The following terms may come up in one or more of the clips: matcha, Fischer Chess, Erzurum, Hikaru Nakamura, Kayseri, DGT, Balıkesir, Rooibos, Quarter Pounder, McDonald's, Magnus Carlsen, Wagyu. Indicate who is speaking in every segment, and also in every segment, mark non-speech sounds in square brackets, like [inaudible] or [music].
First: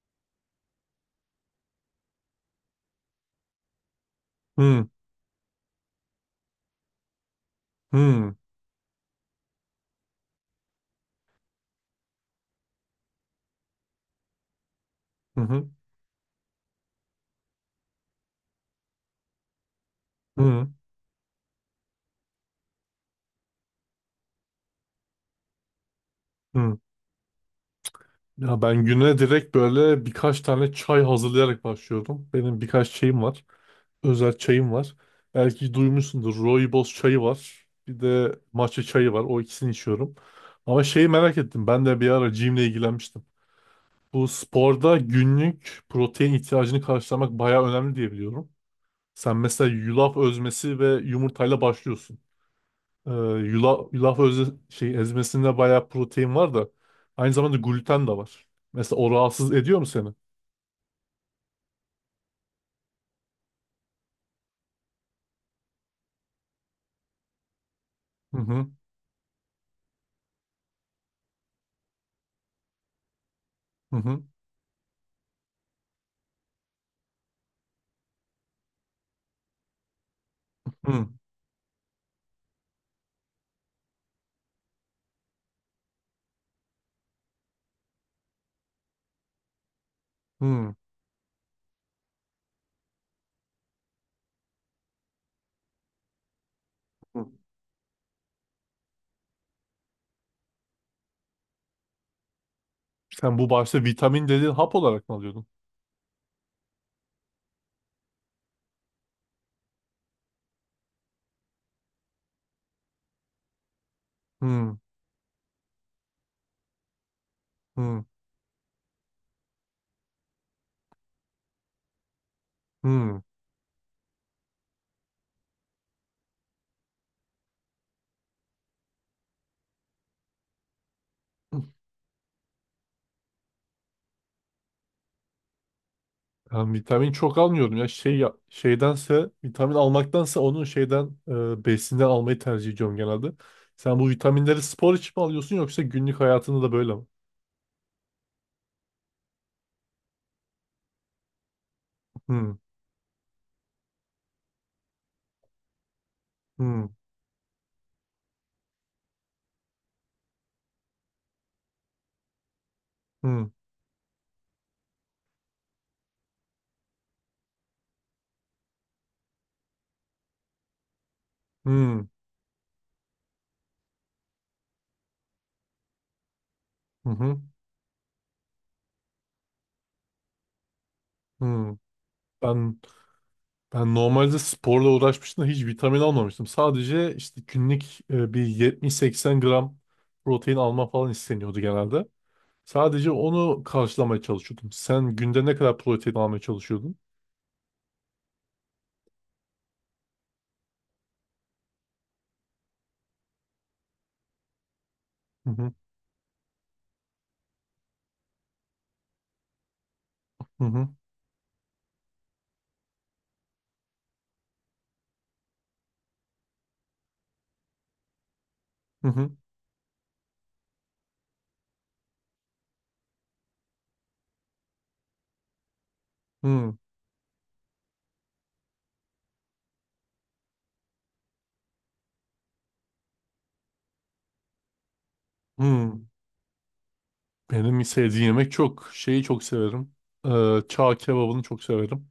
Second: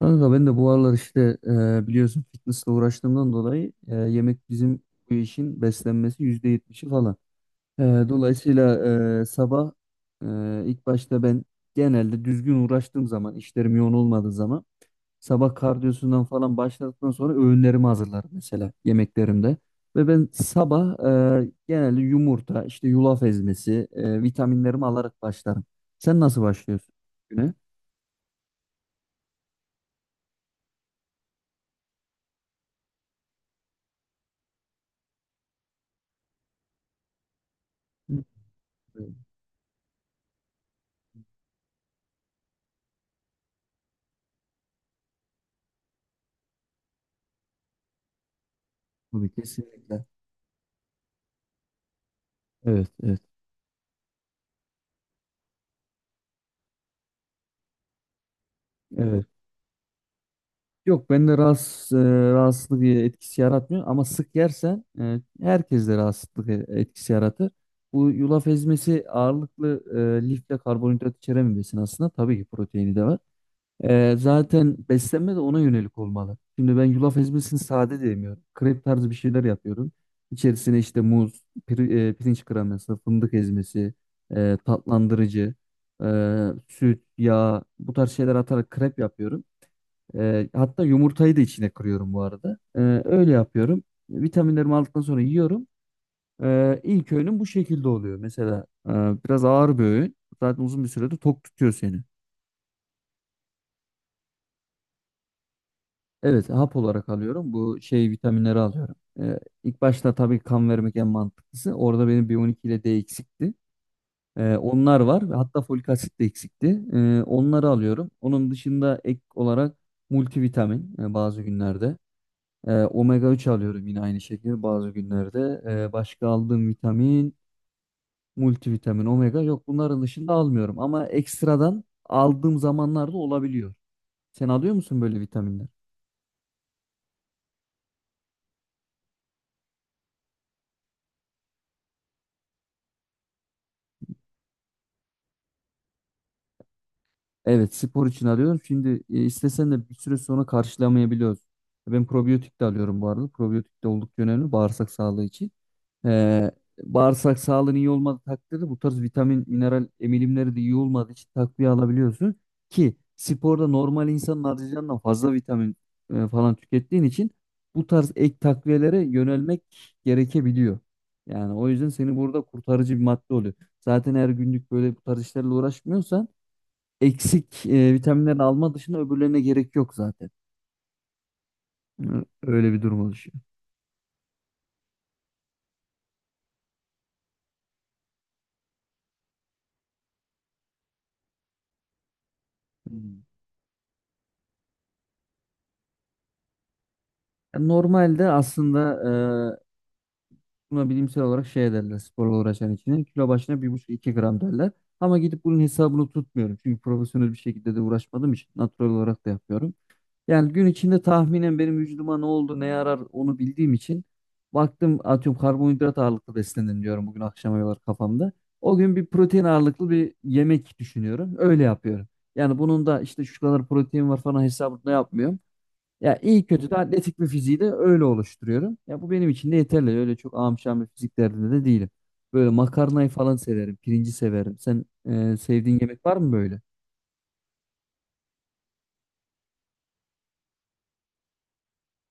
Speaker 1: Kanka ben de bu aralar işte biliyorsun fitnessle uğraştığımdan dolayı, yemek bizim
Speaker 2: Hı
Speaker 1: bu işin beslenmesi %70'i falan. E,
Speaker 2: hı
Speaker 1: Dolayısıyla sabah ilk başta ben genelde düzgün uğraştığım zaman, işlerim yoğun olmadığı zaman
Speaker 2: hı
Speaker 1: sabah
Speaker 2: hı
Speaker 1: kardiyosundan falan başladıktan sonra öğünlerimi hazırlarım, mesela yemeklerimde. Ve ben
Speaker 2: hı.
Speaker 1: sabah genelde yumurta, işte yulaf ezmesi, vitaminlerimi alarak başlarım. Sen nasıl
Speaker 2: Hı.
Speaker 1: başlıyorsun güne?
Speaker 2: Ya ben güne direkt böyle birkaç tane çay hazırlayarak başlıyorum. Benim birkaç şeyim var. Özel çayım var. Belki duymuşsundur. Rooibos çayı var. Bir
Speaker 1: Hı.
Speaker 2: de matcha çayı var. O ikisini içiyorum. Ama şeyi merak ettim. Ben de bir ara gym'le ilgilenmiştim. Bu sporda günlük protein ihtiyacını karşılamak bayağı önemli diye biliyorum.
Speaker 1: Tabii,
Speaker 2: Sen mesela
Speaker 1: kesinlikle.
Speaker 2: yulaf özmesi ve yumurtayla başlıyorsun.
Speaker 1: Evet, evet.
Speaker 2: Yulaf özü, ezmesinde bayağı protein var da aynı zamanda gluten de var. Mesela o
Speaker 1: Evet.
Speaker 2: rahatsız ediyor mu seni?
Speaker 1: Yok, bende rahatsız, rahatsızlık etkisi yaratmıyor ama sık yersen herkeste rahatsızlık etkisi yaratır. Bu
Speaker 2: Hı
Speaker 1: yulaf
Speaker 2: hı
Speaker 1: ezmesi ağırlıklı lif ve karbonhidrat içeren bir besin aslında. Tabii ki proteini de var.
Speaker 2: hı hı
Speaker 1: Zaten beslenme de ona yönelik olmalı. Şimdi ben yulaf ezmesini sade de yemiyorum. Krep tarzı bir şeyler yapıyorum. İçerisine işte
Speaker 2: hı
Speaker 1: muz, pirinç kreması, fındık ezmesi, tatlandırıcı, e, süt, yağ, bu tarz şeyler atarak krep yapıyorum.
Speaker 2: hı.
Speaker 1: Hatta yumurtayı da içine kırıyorum bu arada. Öyle yapıyorum. Vitaminlerimi aldıktan sonra yiyorum. İlk
Speaker 2: Hı.
Speaker 1: öğünüm bu şekilde oluyor. Mesela biraz ağır bir öğün. Zaten uzun bir sürede tok tutuyor seni.
Speaker 2: Sen bu başta vitamin dediğin hap olarak mı alıyordun?
Speaker 1: Evet, hap olarak alıyorum. Bu şey vitaminleri alıyorum. İlk başta tabii kan vermek en mantıklısı. Orada benim B12 ile D eksikti.
Speaker 2: Hı
Speaker 1: Onlar var ve hatta folik asit de eksikti. Onları
Speaker 2: hı
Speaker 1: alıyorum. Onun dışında ek olarak multivitamin bazı günlerde.
Speaker 2: hı.
Speaker 1: Omega 3 alıyorum yine aynı şekilde bazı günlerde. Başka aldığım vitamin, multivitamin, omega yok. Bunların dışında almıyorum ama ekstradan aldığım zamanlarda olabiliyor. Sen alıyor musun böyle vitaminler?
Speaker 2: Ben vitamin çok almıyorum ya şeydense vitamin almaktansa onun besinden almayı tercih ediyorum genelde. Sen bu vitaminleri spor için mi alıyorsun yoksa günlük hayatında da böyle mi?
Speaker 1: Evet, spor için alıyorum. Şimdi istesen de bir süre sonra karşılamayabiliyoruz. Ben
Speaker 2: Hı
Speaker 1: probiyotik de alıyorum bu arada. Probiyotik de oldukça önemli bağırsak sağlığı için. Ee,
Speaker 2: hı
Speaker 1: Bağırsak sağlığın iyi olmadığı takdirde bu tarz vitamin, mineral emilimleri de iyi olmadığı için takviye alabiliyorsun. Ki
Speaker 2: hı
Speaker 1: sporda normal insanın harcayacağından fazla vitamin falan tükettiğin için bu tarz ek takviyelere yönelmek gerekebiliyor. Yani o yüzden
Speaker 2: hı
Speaker 1: seni burada kurtarıcı bir madde oluyor. Zaten her günlük böyle bu tarz işlerle uğraşmıyorsan
Speaker 2: hı
Speaker 1: eksik vitaminlerini alma dışında öbürlerine gerek yok zaten.
Speaker 2: hı.
Speaker 1: Hı. Öyle
Speaker 2: Ben
Speaker 1: bir durum oluşuyor.
Speaker 2: Ben normalde sporla uğraşmıştım da hiç vitamin almamıştım. Sadece işte günlük bir 70-80 gram protein alma falan isteniyordu genelde. Sadece
Speaker 1: Hmm.
Speaker 2: onu karşılamaya çalışıyordum. Sen günde ne kadar protein almaya çalışıyordun?
Speaker 1: Normalde aslında e, buna bilimsel olarak şey derler, sporla uğraşan için. Kilo başına 1,5 2 gram derler. Ama gidip
Speaker 2: Hı
Speaker 1: bunun
Speaker 2: hı
Speaker 1: hesabını tutmuyorum. Çünkü profesyonel bir şekilde de uğraşmadığım için natural olarak da yapıyorum. Yani
Speaker 2: hı
Speaker 1: gün
Speaker 2: hı
Speaker 1: içinde tahminen benim vücuduma ne oldu, ne yarar onu bildiğim için baktım, atıyorum karbonhidrat ağırlıklı beslenin diyorum bugün akşama kadar kafamda. O gün bir
Speaker 2: hı
Speaker 1: protein ağırlıklı bir yemek düşünüyorum. Öyle yapıyorum. Yani bunun da işte şu kadar protein var falan hesabını da yapmıyorum. Ya iyi
Speaker 2: hı
Speaker 1: kötü de
Speaker 2: hı.
Speaker 1: atletik bir fiziği de öyle oluşturuyorum. Ya bu benim için de yeterli. Öyle çok amşan bir fizik derdinde de değilim. Böyle makarnayı falan severim. Pirinci severim. Sen sevdiğin
Speaker 2: Hı.
Speaker 1: yemek var mı böyle?
Speaker 2: Benim sevdiğim yemek çok. Şeyi çok severim. Çağ kebabını çok severim.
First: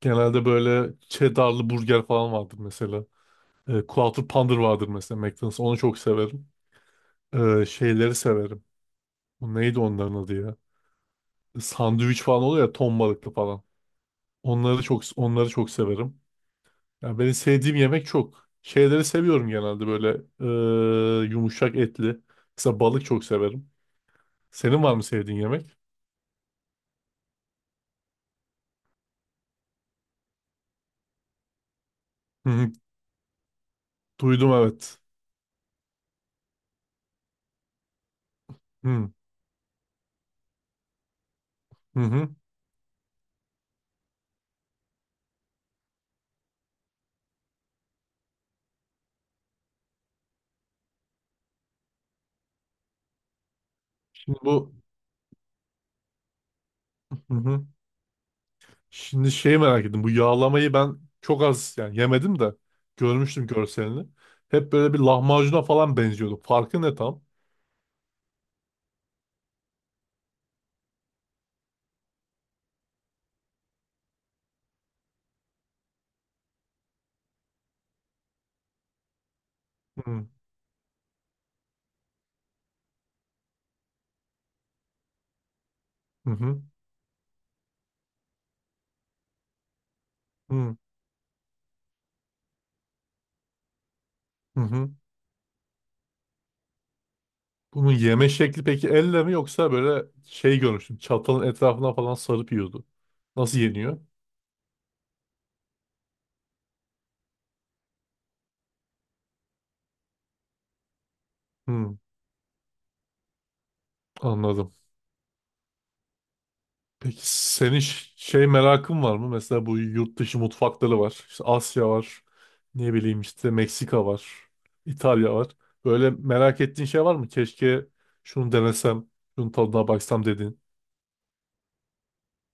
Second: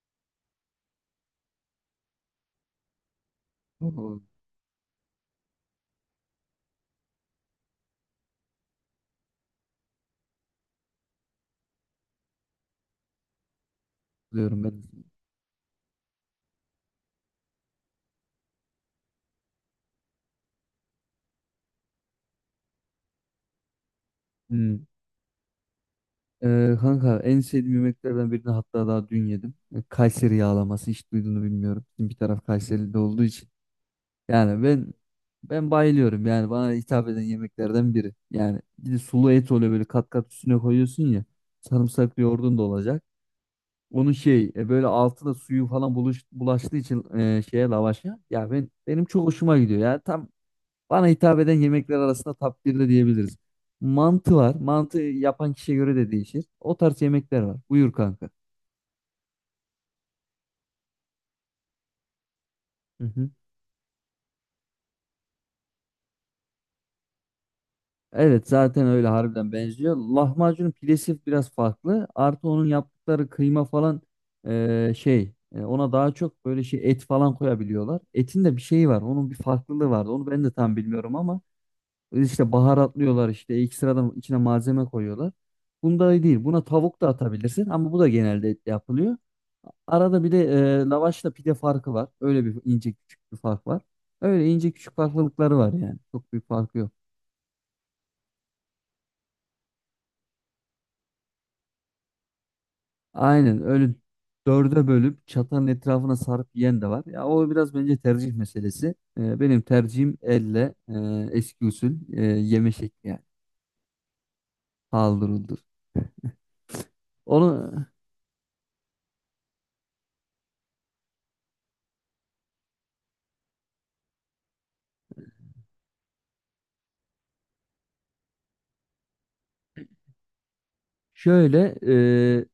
Speaker 2: Genelde böyle cheddarlı burger falan vardır mesela.
Speaker 1: Oo.
Speaker 2: Quarter Pounder vardır mesela McDonald's. Onu çok severim. Şeyleri severim. Bu neydi onların adı ya? Sandviç falan oluyor ya ton balıklı falan.
Speaker 1: Diyorum
Speaker 2: Onları
Speaker 1: ben.
Speaker 2: çok onları çok severim. Yani benim sevdiğim yemek çok. Şeyleri seviyorum genelde böyle yumuşak etli. Mesela balık çok severim. Senin
Speaker 1: Hmm.
Speaker 2: var mı sevdiğin yemek?
Speaker 1: Kanka en sevdiğim yemeklerden birini hatta daha dün yedim. Kayseri yağlaması, hiç duyduğunu bilmiyorum. Bizim bir taraf
Speaker 2: Hı hı,
Speaker 1: Kayseri'de olduğu için.
Speaker 2: duydum
Speaker 1: Yani ben
Speaker 2: evet.
Speaker 1: ben bayılıyorum. Yani bana hitap eden yemeklerden biri. Yani bir de
Speaker 2: Hı
Speaker 1: sulu et oluyor, böyle kat kat üstüne koyuyorsun ya.
Speaker 2: hı.
Speaker 1: Sarımsaklı
Speaker 2: Hı.
Speaker 1: yoğurdun da olacak. Onun şey böyle altı da suyu falan bulaştığı için şeye, lavaşa. Ya ben, benim çok hoşuma gidiyor. Ya tam bana hitap eden yemekler arasında top 1'de diyebiliriz. Mantı
Speaker 2: Şimdi
Speaker 1: var.
Speaker 2: bu
Speaker 1: Mantı yapan kişiye göre de değişir. O tarz
Speaker 2: hı
Speaker 1: yemekler var.
Speaker 2: hı.
Speaker 1: Buyur kanka.
Speaker 2: Şimdi şey merak ettim. Bu yağlamayı ben çok az yani yemedim de
Speaker 1: Hı hı.
Speaker 2: görmüştüm görselini. Hep böyle bir lahmacuna falan benziyordu. Farkı ne tam?
Speaker 1: Evet, zaten öyle harbiden benziyor. Lahmacunun pidesi biraz farklı. Artı onun yaptıkları kıyma falan, ona daha çok böyle şey et falan koyabiliyorlar. Etin de bir şeyi var. Onun bir farklılığı vardı.
Speaker 2: Hı hı.
Speaker 1: Onu ben de tam bilmiyorum ama İşte baharatlıyorlar, işte ekstradan içine malzeme koyuyorlar. Bunda değil. Buna tavuk da atabilirsin ama bu da genelde etle yapılıyor. Arada bir de
Speaker 2: Hı hı.
Speaker 1: lavaşla pide farkı var. Öyle bir ince küçük bir fark var. Öyle ince
Speaker 2: Hı.
Speaker 1: küçük farklılıkları var yani. Çok büyük farkı yok.
Speaker 2: Bunun yeme şekli peki elle mi yoksa böyle şey görmüştüm. Çatalın etrafına falan sarıp yiyordu. Nasıl
Speaker 1: Aynen öyle,
Speaker 2: yeniyor?
Speaker 1: dörde bölüp çatanın etrafına sarıp yiyen de var. Ya o biraz bence tercih meselesi. Benim tercihim elle, eski usul
Speaker 2: Hmm,
Speaker 1: yeme şekli yani.
Speaker 2: anladım.
Speaker 1: Paldır uldur.
Speaker 2: Peki senin
Speaker 1: Onu
Speaker 2: şey merakın var mı? Mesela bu yurt dışı mutfakları var. İşte Asya var. Ne bileyim işte Meksika var. İtalya var. Böyle merak ettiğin şey var mı? Keşke şunu denesem, şunun tadına baksam dediğin.
Speaker 1: şöyle, e,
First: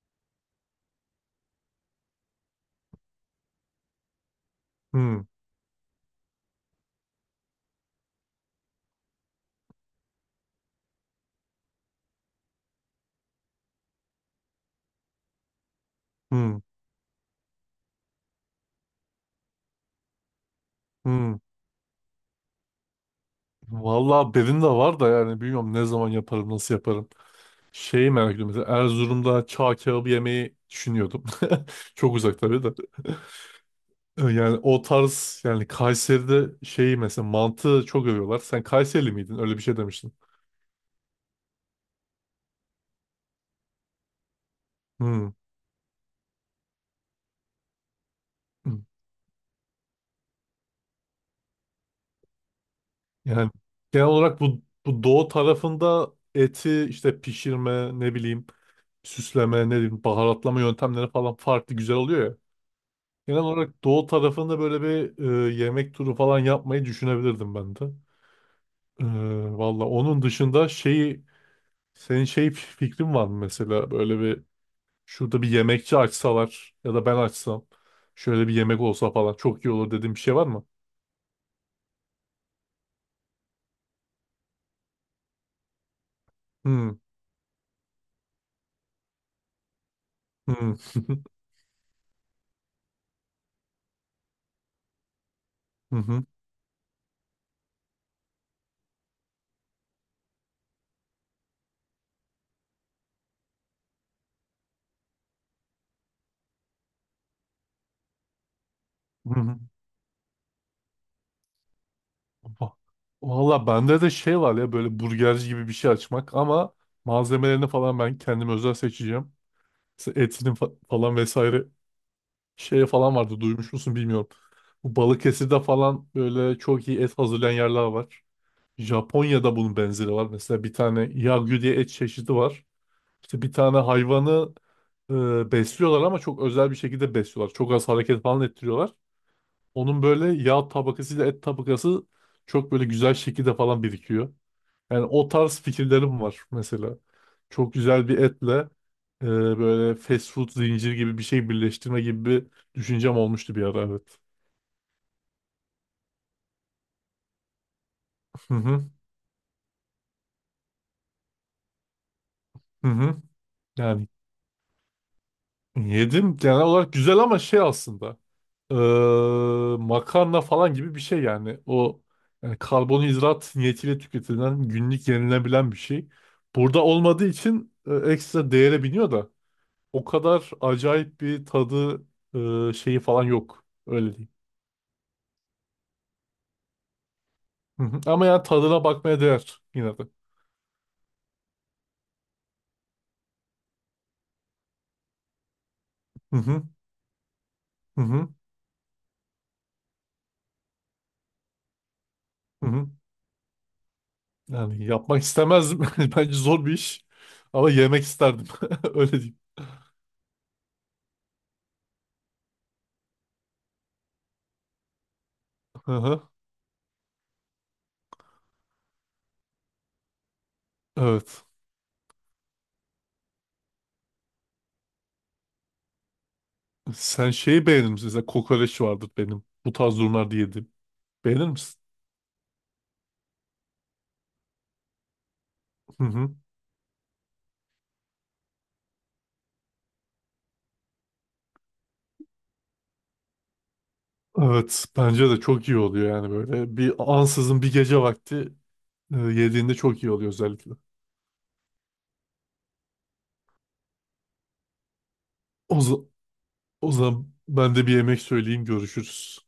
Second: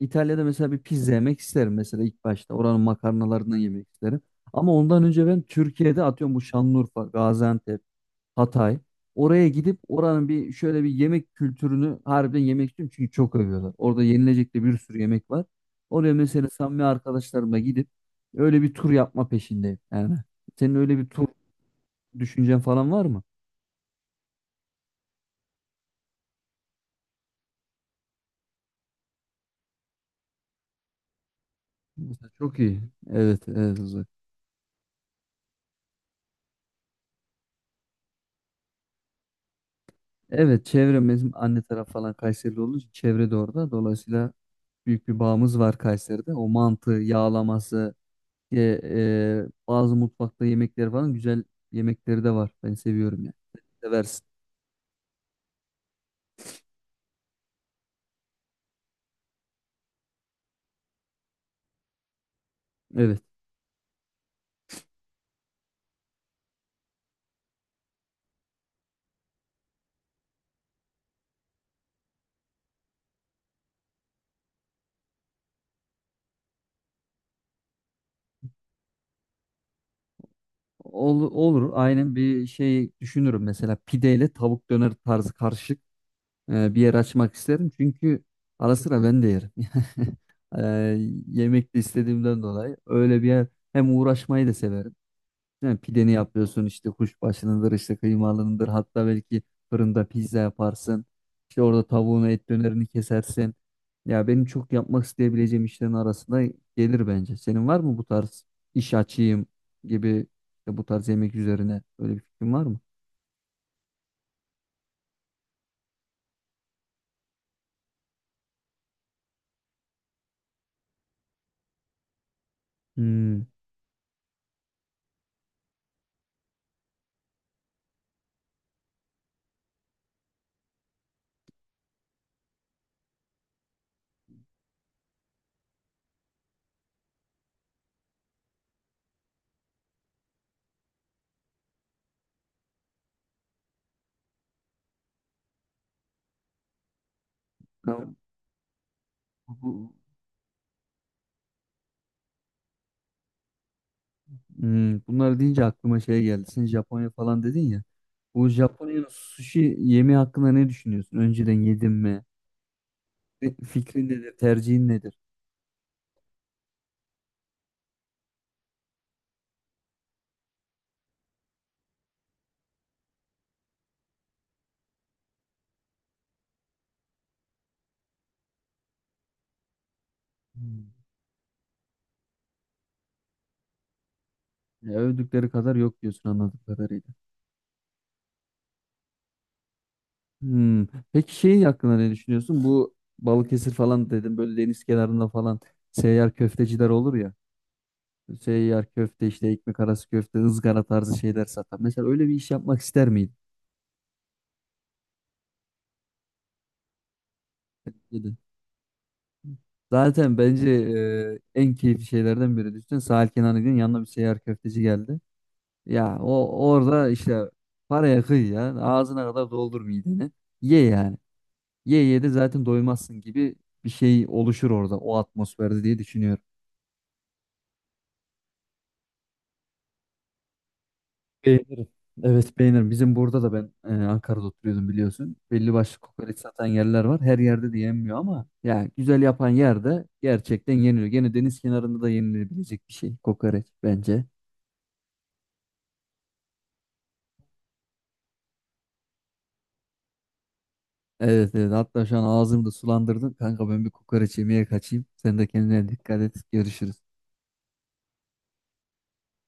Speaker 1: İtalya'da mesela bir pizza yemek isterim mesela ilk başta. Oranın makarnalarından yemek isterim. Ama ondan önce
Speaker 2: Hmm,
Speaker 1: ben Türkiye'de, atıyorum, bu Şanlıurfa, Gaziantep, Hatay. Oraya gidip oranın bir şöyle bir yemek kültürünü harbiden yemek istiyorum. Çünkü çok övüyorlar. Orada yenilecek de bir sürü yemek var. Oraya mesela
Speaker 2: hmm,
Speaker 1: samimi arkadaşlarımla gidip öyle bir tur yapma peşindeyim. Yani senin öyle bir tur
Speaker 2: hmm.
Speaker 1: düşüncen falan var mı?
Speaker 2: Vallahi benim de var da yani bilmiyorum ne zaman yaparım, nasıl yaparım. Şeyi merak ediyorum. Mesela Erzurum'da çağ kebabı yemeyi düşünüyordum. [laughs] Çok
Speaker 1: Mesela
Speaker 2: uzak
Speaker 1: çok
Speaker 2: tabii de.
Speaker 1: iyi.
Speaker 2: [laughs]
Speaker 1: Evet, evet.
Speaker 2: Yani o tarz yani Kayseri'de şeyi mesela mantı çok övüyorlar. Sen Kayserili miydin? Öyle bir şey demiştin.
Speaker 1: Evet, çevrem, bizim anne taraf falan Kayserili olduğu için çevre de orada. Dolayısıyla büyük bir
Speaker 2: Hmm.
Speaker 1: bağımız var Kayseri'de. O mantı, yağlaması,
Speaker 2: Hmm.
Speaker 1: bazı mutfakta yemekleri falan güzel yemekleri de var. Ben seviyorum yani.
Speaker 2: Yani genel
Speaker 1: Seversin.
Speaker 2: olarak bu doğu tarafında eti işte pişirme ne bileyim süsleme ne bileyim baharatlama yöntemleri falan farklı güzel oluyor ya.
Speaker 1: Evet.
Speaker 2: Genel olarak doğu tarafında böyle bir yemek turu falan yapmayı düşünebilirdim ben de. E, valla onun dışında şeyi. Senin şey fikrin var mı mesela böyle bir şurada bir yemekçi açsalar ya da ben açsam şöyle bir yemek olsa falan çok iyi olur dediğin bir şey var mı?
Speaker 1: Olur. Aynen bir şey düşünürüm. Mesela pideyle tavuk döner tarzı karışık bir yer
Speaker 2: Hmm.
Speaker 1: açmak isterim. Çünkü ara sıra ben de yerim. [laughs] E,
Speaker 2: Hmm. [laughs]
Speaker 1: Yemek de istediğimden dolayı öyle bir yer, hem uğraşmayı da severim. Yani
Speaker 2: Hı
Speaker 1: pideni
Speaker 2: hı.
Speaker 1: yapıyorsun, işte kuşbaşınıdır, işte kıymalındır, hatta belki fırında pizza yaparsın. İşte orada tavuğunu, et dönerini kesersin. Ya benim çok yapmak isteyebileceğim işlerin arasında gelir bence. Senin var mı bu tarz iş
Speaker 2: Hı
Speaker 1: açayım
Speaker 2: hı.
Speaker 1: gibi, işte bu tarz yemek üzerine öyle bir fikrin var
Speaker 2: Va-
Speaker 1: mı?
Speaker 2: Valla bende de şey var ya böyle burgerci gibi bir şey açmak ama malzemelerini falan ben kendim özel seçeceğim. Mesela etinin falan vesaire şeye falan vardı
Speaker 1: Hmm.
Speaker 2: duymuş musun bilmiyorum. Bu Balıkesir'de falan böyle çok iyi et hazırlayan yerler var. Japonya'da bunun benzeri var. Mesela bir tane Wagyu diye et çeşidi var. İşte bir tane hayvanı besliyorlar ama çok özel bir şekilde besliyorlar. Çok az hareket falan ettiriyorlar. Onun böyle yağ tabakasıyla et tabakası çok böyle güzel şekilde falan birikiyor. Yani o tarz fikirlerim var mesela. Çok güzel
Speaker 1: Tamam.
Speaker 2: bir etle e,
Speaker 1: Bu- bu-
Speaker 2: böyle fast food zincir gibi bir şey birleştirme gibi bir düşüncem olmuştu bir ara evet.
Speaker 1: Hmm. Bunları deyince aklıma şey geldi. Sen Japonya falan dedin ya. Bu
Speaker 2: Hı hı,
Speaker 1: Japonya'nın sushi yemeği hakkında ne düşünüyorsun? Önceden yedin mi?
Speaker 2: hı hı.
Speaker 1: Fikrin
Speaker 2: Yani
Speaker 1: nedir? Tercihin nedir?
Speaker 2: yedim genel olarak güzel ama şey aslında eee, makarna falan gibi bir şey yani o yani karbonhidrat niyetiyle tüketilen günlük yenilebilen bir şey. Burada olmadığı için ekstra değere biniyor da o kadar
Speaker 1: Hmm.
Speaker 2: acayip bir tadı şeyi falan yok öyle diyeyim.
Speaker 1: Ya övdükleri kadar yok diyorsun anladığım kadarıyla.
Speaker 2: Hı hı. Ama yani tadına bakmaya değer yine de.
Speaker 1: Hmm. Peki şey hakkında ne düşünüyorsun? Bu Balıkesir falan dedim, böyle deniz kenarında falan seyyar
Speaker 2: Hı hı,
Speaker 1: köfteciler olur ya.
Speaker 2: hı hı,
Speaker 1: Seyyar köfte, işte ekmek arası köfte, ızgara tarzı şeyler satan. Mesela öyle bir iş
Speaker 2: hı
Speaker 1: yapmak
Speaker 2: hı.
Speaker 1: ister miydin?
Speaker 2: Yani yapmak istemezdim [laughs] bence zor bir iş ama yemek
Speaker 1: Bence de.
Speaker 2: isterdim [laughs] öyle diyeyim.
Speaker 1: Zaten bence en keyifli şeylerden biri. Düşünsene sahil kenarına gidiyorsun, yanına bir seyyar köfteci geldi.
Speaker 2: Hı
Speaker 1: Ya
Speaker 2: hı.
Speaker 1: o orada işte paraya kıy ya, ağzına kadar doldur mideni. Ye yani.
Speaker 2: Evet.
Speaker 1: Ye ye de zaten doymazsın gibi bir şey oluşur orada, o atmosferde diye düşünüyorum.
Speaker 2: Sen şeyi beğenir misin? Mesela kokoreç vardır benim. Bu tarz durumlarda yedim. Beğenir misin?
Speaker 1: Beğenirim. Evet, beğenirim. Bizim burada da ben Ankara'da oturuyordum biliyorsun. Belli başlı
Speaker 2: Hı hı.
Speaker 1: kokoreç satan yerler var. Her yerde de yenmiyor ama ya güzel yapan yerde gerçekten yeniliyor. Gene deniz kenarında da yenilebilecek bir şey kokoreç bence.
Speaker 2: Evet, bence de çok iyi oluyor yani böyle. Bir ansızın bir gece vakti yediğinde çok iyi oluyor özellikle.
Speaker 1: Evet, evet, hatta şu an ağzımı da sulandırdın. Kanka ben bir kokoreç yemeye kaçayım. Sen de
Speaker 2: O,
Speaker 1: kendine
Speaker 2: za-
Speaker 1: dikkat et.
Speaker 2: o
Speaker 1: Görüşürüz.
Speaker 2: zaman ben de bir yemek söyleyeyim, görüşürüz.